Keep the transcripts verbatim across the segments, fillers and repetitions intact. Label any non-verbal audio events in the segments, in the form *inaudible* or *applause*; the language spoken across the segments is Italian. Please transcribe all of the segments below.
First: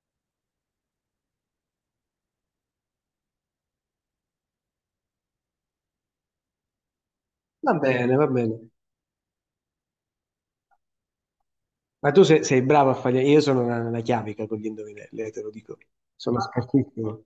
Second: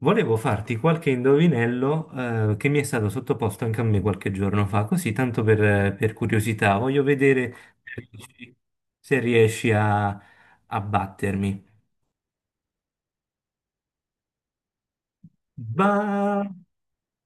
Volevo farti qualche indovinello, eh, che mi è stato sottoposto anche a me qualche giorno fa, così tanto per, per curiosità. Voglio Va vedere se bene, va riesci bene. se riesci a, a battermi. Ma tu se- sei, bravo a fare... Io sono una, una chiavica con gli indovinelli, eh, te lo dico. Sono Va. scartissimo.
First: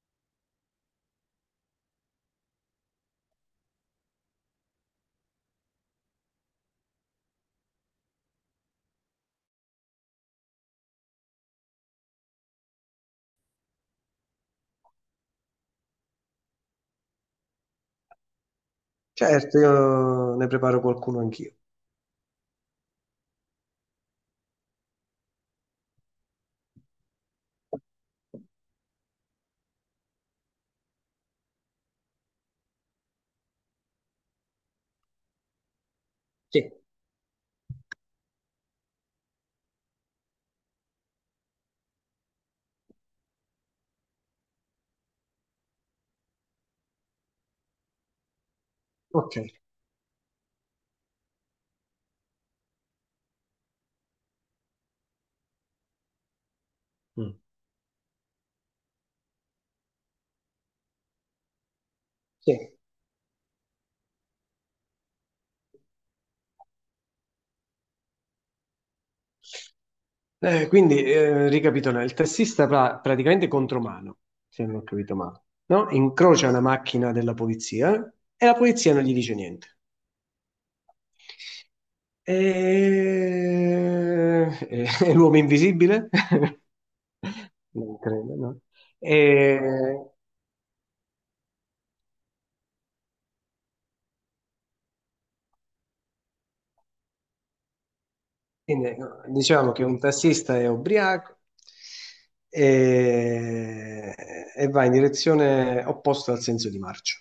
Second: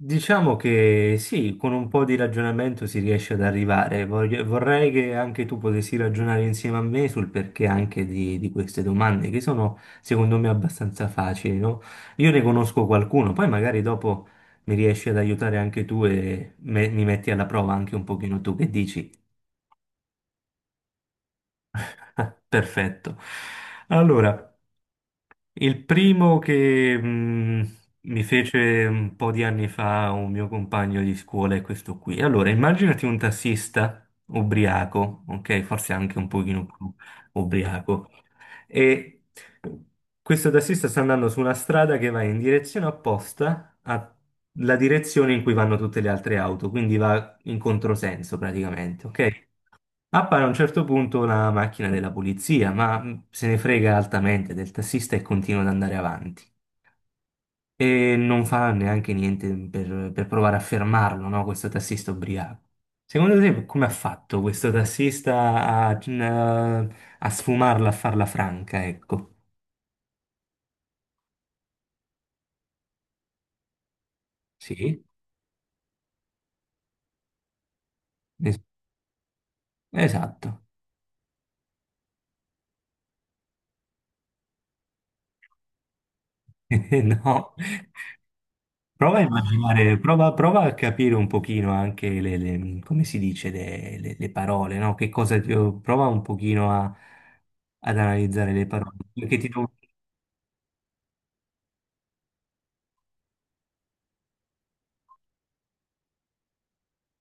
Diciamo che sì, con un po' di ragionamento si riesce ad arrivare. Voglio- vorrei che anche tu potessi ragionare insieme a me sul perché anche di, di queste domande, che sono secondo me abbastanza facili, no? Io ne conosco qualcuno, poi magari dopo mi riesci ad aiutare anche tu e me- mi metti alla prova anche un pochino tu, che dici. Certo, io ne preparo qualcuno anch'io. *laughs* Perfetto. Allora. Il primo che mh, mi fece un po' di anni fa un mio compagno di scuola è questo qui. Allora, immaginati un tassista ubriaco, ok? Forse anche un Sì. pochino più ubriaco. E questo tassista sta andando su una strada che va in direzione opposta alla direzione in cui vanno tutte le altre auto, quindi va in controsenso praticamente, Ok. ok? Appare a un certo punto una macchina della polizia, ma mh, se ne frega altamente del tassista e continua ad andare avanti. Mm. E non fa neanche niente per, per provare a fermarlo, no? Questo tassista ubriaco. Sì. Secondo te, come ha fatto questo tassista a, a- a sfumarla, a farla franca, ecco? Eh, quindi, eh, ricapitolando, il tassista pra- praticamente contromano, se non ho Sì, capito male, no? Incrocia una macchina della polizia e la es- polizia non gli dice niente. esatto. E, e- *laughs* e l'uomo invisibile? *laughs* *laughs* No. Non credo, no? E, Prova a immaginare, prova, prova a capire un pochino anche le, le- come si dice, le, le- le parole, no? Che cosa ti- prova un pochino a- ad analizzare le Quindi parole. ecco, Perché ti do... diciamo che un tassista è ubriaco e, e va in direzione opposta al senso di marcia.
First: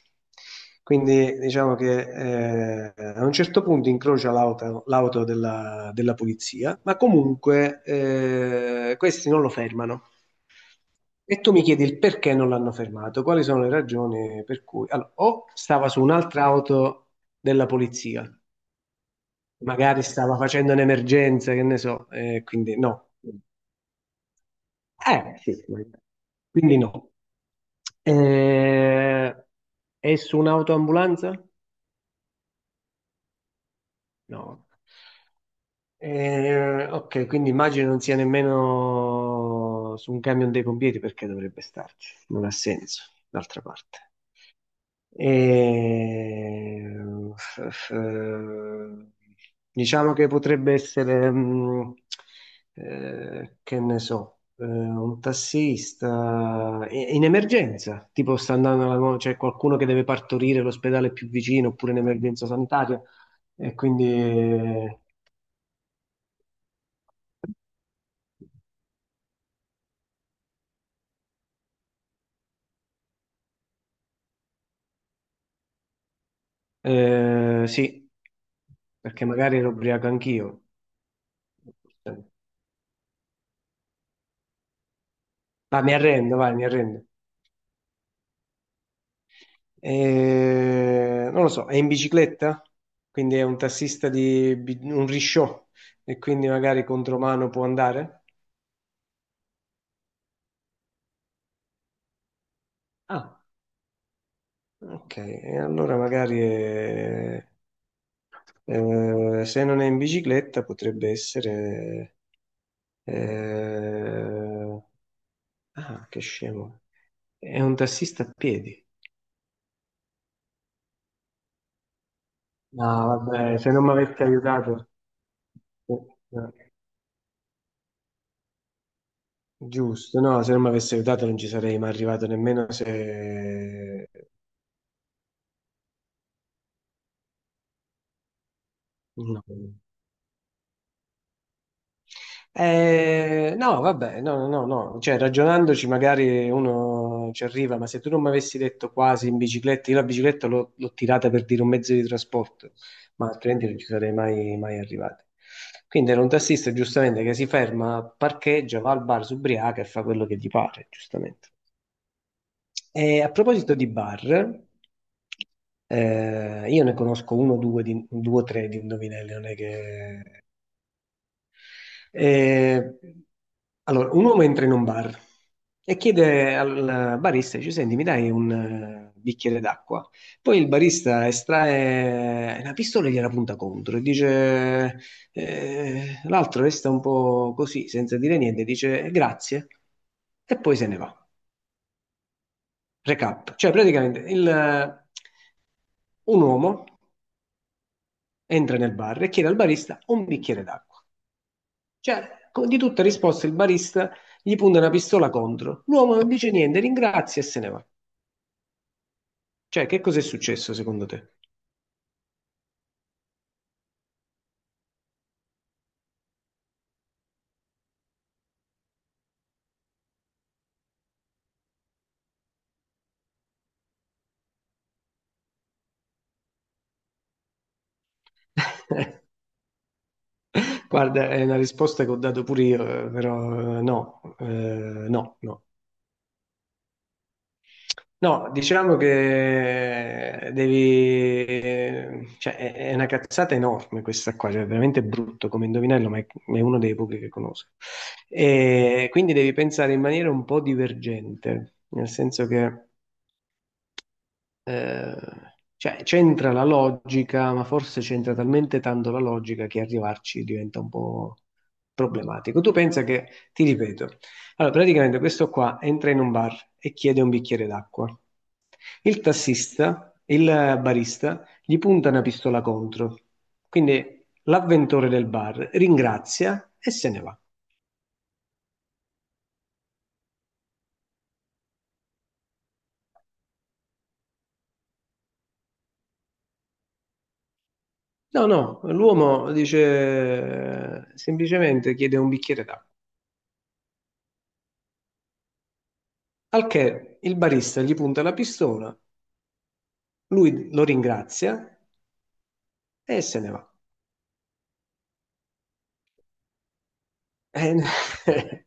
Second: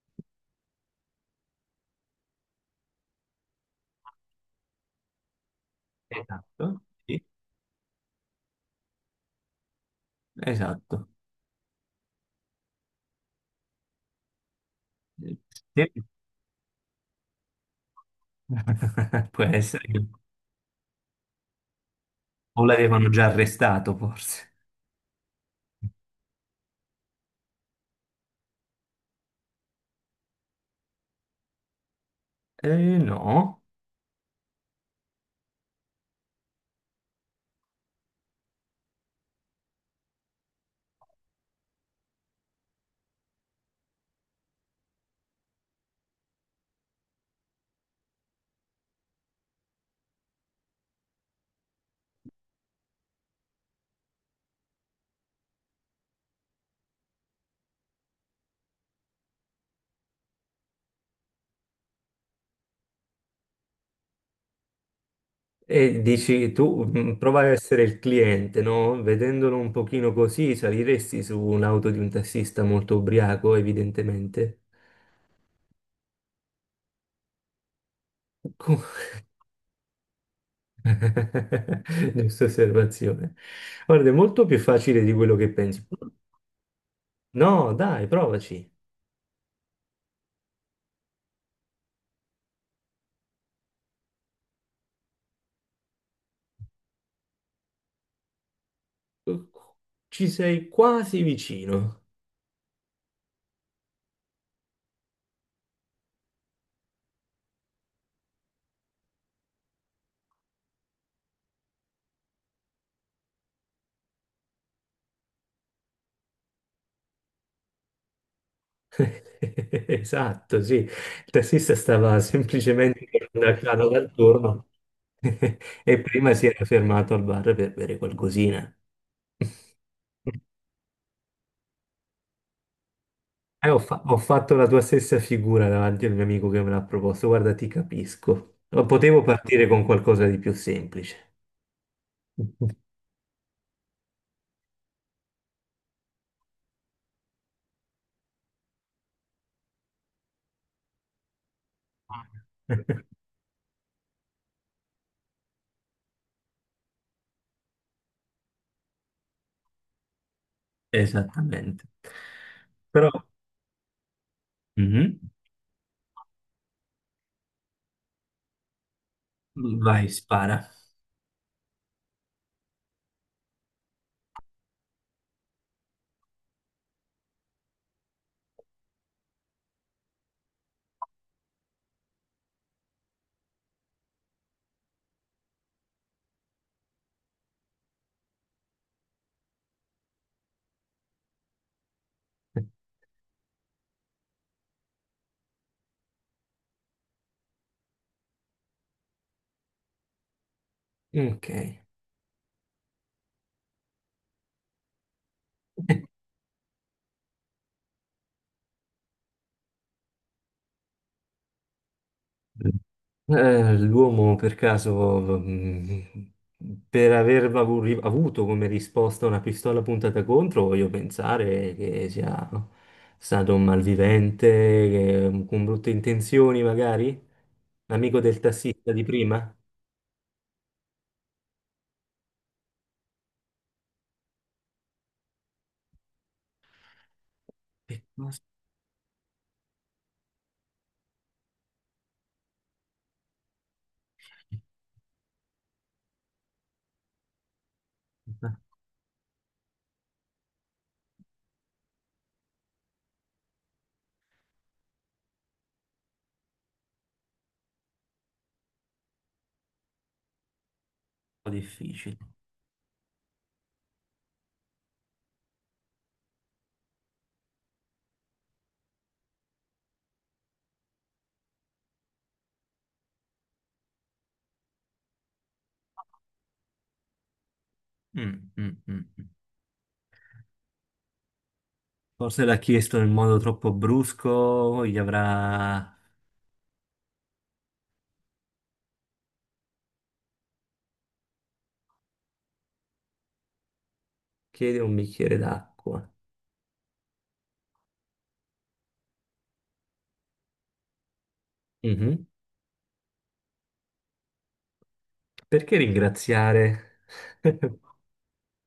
Quindi diciamo che eh, a un certo punto incrocia l'auto l'auto della, della polizia, Esatto, ma sì, comunque eh, questi non lo fermano. esatto. E tu mi chiedi il perché non l'hanno fermato, quali sono le ragioni per cui... Allora, o stava su Sì. un'altra auto della polizia, *laughs* Può essere magari che stava facendo un'emergenza, che ne so, eh, o quindi l'avevano no. già arrestato, forse. Eh, sì, magari. Quindi no. Eh, è su un'autoambulanza? Eh, no. No. Eh, ok, quindi immagino non sia nemmeno su un camion dei pompieri perché dovrebbe starci, non ha senso, d'altra parte. E, f- f- diciamo che potrebbe essere, mh, eh, che ne so, eh, un tassista i- in emergenza, tipo sta andando alla mo- c'è qualcuno che deve partorire l'ospedale più vicino oppure in emergenza sanitaria. E quindi eh, E dici tu, mh, prova a essere il cliente, no? Vedendolo un pochino così, saliresti su un'auto di un tassista molto ubriaco, evidentemente. eh, sì, perché magari ero ubriaco anch'io. *laughs* Ma Giusta osservazione. Guarda, è molto più facile di quello che pensi. mi arrendo, vai, mi arrendo. No, dai, provaci. Eh, non lo so, è in bicicletta, quindi è un tassista di bi- un risciò e quindi magari contromano può andare? Ci sei quasi vicino. Ah, ok, e allora magari è- eh, se non è in bicicletta potrebbe essere... eh, ah, che scemo, è un tassista a piedi. *laughs* Esatto, sì. Il tassista stava No, semplicemente vabbè, se non andando mi dal avesse turno aiutato... *laughs* e prima si era Eh, fermato al bar per bere qualcosina. *laughs* Giusto, no, se non mi avesse aiutato non ci sarei mai arrivato nemmeno Eh, ho, fa- se, Ho fatto la tua stessa figura davanti al mio amico che me l'ha proposto. Guarda, ti capisco. Potevo no. partire con qualcosa di più semplice. Eh, no, vabbè, no, no, no, no. Cioè, ragionandoci magari uno ci arriva, ma se tu non mi avessi detto quasi in bicicletta, io la bicicletta l'ho l'ho tirata per dire un mezzo di trasporto, *laughs* ma altrimenti non ci sarei mai, mai arrivato. Quindi era un tassista, giustamente, che si ferma, parcheggia, va al bar, si ubriaca e fa quello che gli pare, giustamente. Esattamente. E Però. a proposito di bar, Mhm. eh, io ne conosco uno o due, di- due o tre di indovinelli, non è Vai, che... spara. E, allora, un uomo entra in un bar e chiede al barista, dice, senti, mi dai un eh, bicchiere d'acqua? Poi il barista estrae una pistola e gliela punta contro e dice, eh, l'altro resta un po' così, senza dire niente, dice grazie e poi se ne va. Recap, cioè praticamente il- un uomo entra nel bar e chiede al barista un bicchiere d'acqua. Ok. Cioè, co- di tutta risposta il barista gli punta una pistola contro. L'uomo *laughs* non dice niente, ringrazia e se ne va. Cioè, che cos'è successo secondo te? Eh, l'uomo per caso, mh, per aver avu- ri- avuto come risposta una pistola puntata contro, voglio pensare che sia stato un malvivente, che- con brutte intenzioni magari? L'amico del tassista di prima? *laughs* Guarda, è una risposta che ho dato pure io, eh, però eh, no, eh, no, no. Che cosa? No, diciamo che devi... Cioè, è è una cazzata enorme questa qua, cioè, è veramente brutto come indovinello, ma è è uno dei pochi che conosco. Un E quindi devi pensare in maniera un po' divergente, nel senso che... Eh, cioè, c'entra la logica, ma forse c'entra talmente tanto la logica che arrivarci diventa un po' po' difficile. problematico. Tu pensa che, ti ripeto, allora praticamente questo qua entra in un bar e chiede un bicchiere d'acqua. Il tassista, il barista, gli punta una pistola contro. Quindi l'avventore del bar ringrazia e se ne va. Mm, mm, mm. Forse l'ha chiesto in modo troppo brusco, gli avrà No, no, l'uomo dice semplicemente chiede un bicchiere d'acqua. chiedi un bicchiere d'acqua. Al che il barista gli punta la pistola, lui lo ringrazia Mhm. e se ne va. Perché ringraziare? *laughs* Eh, *laughs*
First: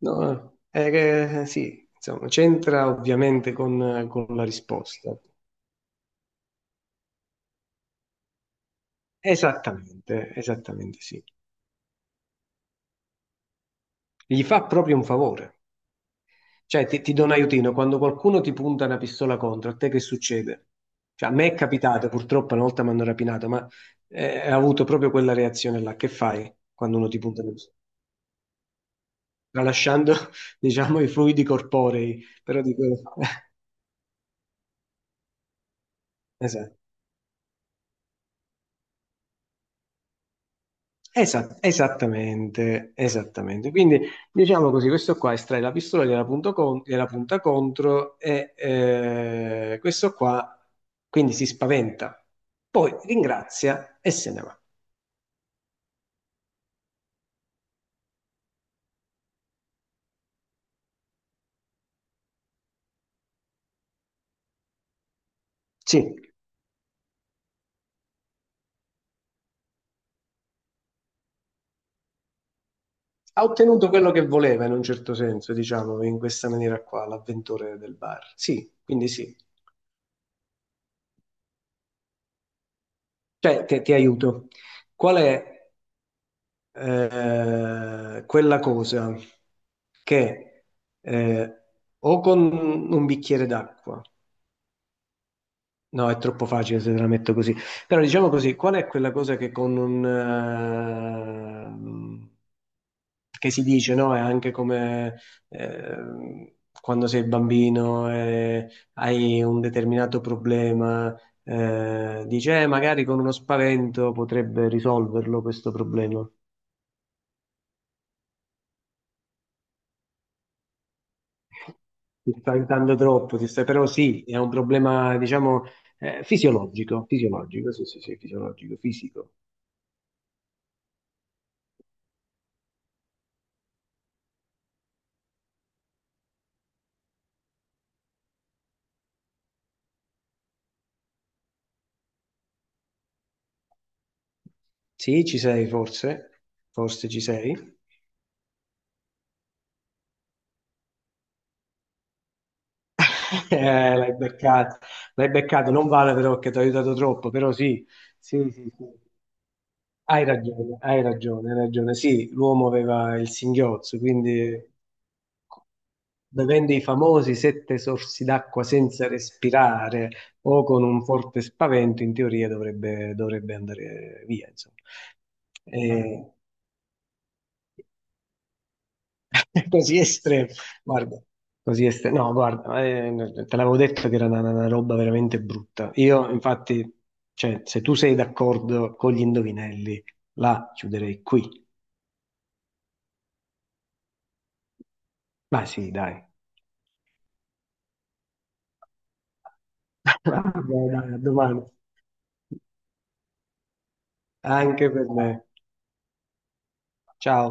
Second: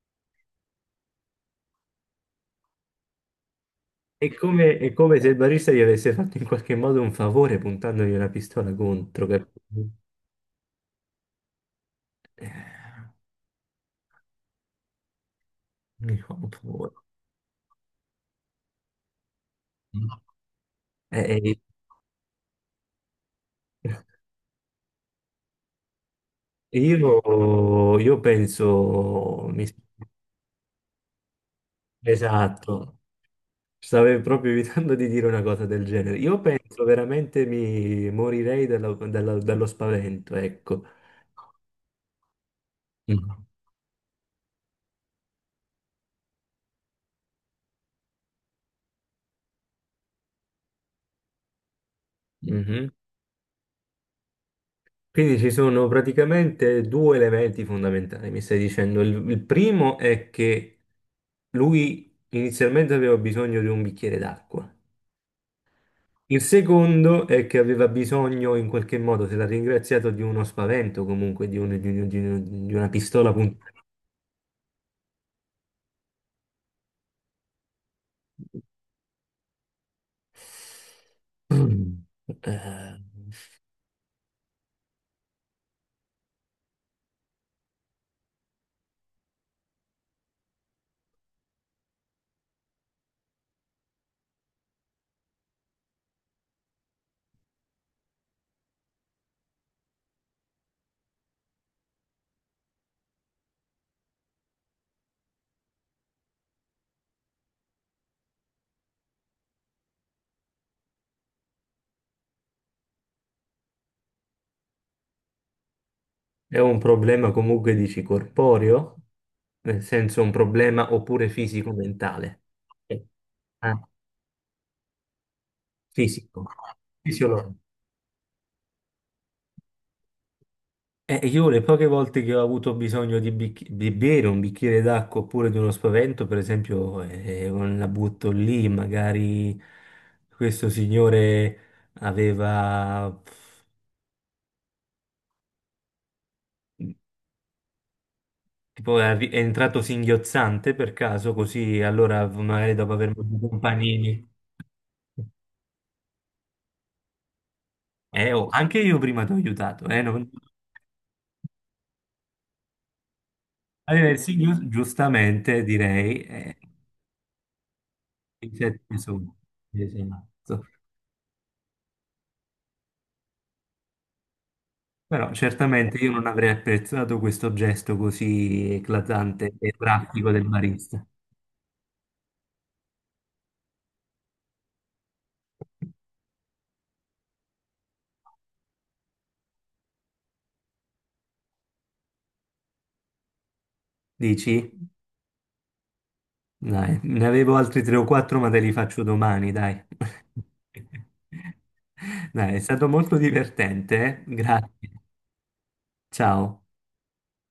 no, eh, che- sì, insomma, c'entra ovviamente con, con È la come, è risposta. come se il barista gli avesse fatto in qualche modo un favore puntandogli una pistola contro. Capito? Esattamente, esattamente sì. Eh, Gli fa proprio un favore. Mi fa un Cioè, favore. ti, ti do un aiutino, quando qualcuno ti punta una pistola contro, a te che succede? Cioè, a me Eh, è capitato, purtroppo, una volta mi hanno rapinato, ma eh, eh, ho avuto proprio quella reazione là. Che fai quando uno ti punta una pistola? io, io penso, mi- Tralasciando *laughs* diciamo i fluidi corporei, però dico, esatto. Stavo proprio evitando di dire una cosa del genere. *laughs* Io esatto. penso veramente mi morirei dalla- dalla- dallo spavento, ecco. Esa- esattamente, Mhm. esattamente. Quindi diciamo così, questo qua estrae la pistola, gliela, punto con- gliela punta contro e eh, questo qua quindi si spaventa, Mhm. poi ringrazia e se ne va. Quindi ci sono praticamente due elementi fondamentali, mi stai dicendo. Il, il primo è che lui inizialmente aveva bisogno di un bicchiere d'acqua. Sì, Il secondo è che aveva bisogno, in qualche modo, se l'ha ringraziato, di uno spavento, comunque di, un- di un- di un- di una pistola ha puntata. ottenuto quello che voleva in un certo senso, diciamo, in questa maniera qua, l'avventore del bar. Sì, quindi sì. *clears throat* Eh, Cioè, ti ti aiuto. Qual è eh, quella cosa che eh, o con un bicchiere d'acqua, no, è troppo facile se te la metto così, però diciamo così, qual è quella cosa che con un... eh, che si dice, no? È anche come eh, quando sei bambino e hai un determinato problema, eh, dici, "Eh, magari con uno spavento potrebbe risolverlo questo problema." è un problema comunque, dici, corporeo, nel senso un problema oppure Ti fisico-mentale. sta aiutando Eh, troppo, ti sta- però ah, sì, è un problema, diciamo, eh, Fisico, fisiologico, fisiologico. fisiologico, sì, sì, sì, fisiologico, fisico. Eh, io le poche volte che ho avuto bisogno di bicch- di bere un bicchiere d'acqua oppure di uno spavento, per esempio, eh, eh, la butto lì, magari questo signore aveva... Sì, ci sei forse, forse ci sei. *laughs* Tipo è arri- è entrato singhiozzante, per caso, così, allora magari dopo aver mangiato un Eh, l'hai panini. beccato, l'hai beccato, non vale però che ti ha aiutato troppo, però sì, Eh, oh, sì, sì, anche sì. io prima ti ho aiutato, eh, Hai non- ragione, hai ragione, hai ragione. Sì, l'uomo aveva il singhiozzo, Allora, il quindi signor, giustamente direi, eh, bevendo i famosi sette sorsi i d'acqua sette senza sono, respirare o esatto. con un forte spavento, in teoria dovrebbe, dovrebbe andare via, insomma. Però certamente io non Eh, avrei apprezzato questo gesto così eclatante *laughs* e così pratico estremo, del barista. guarda, così estremo. No, guarda, eh, te l'avevo detto che era una, una roba veramente brutta. Io, infatti, cioè, se tu sei d'accordo con gli indovinelli, la chiuderei qui. Dici? Ma sì, dai. Dai, ne avevo altri tre o quattro, ma te li faccio domani, dai. *laughs* Vabbè, dai, a domani. *laughs* Dai, è stato molto divertente, eh? Anche Grazie. per me. Ciao. Ciao.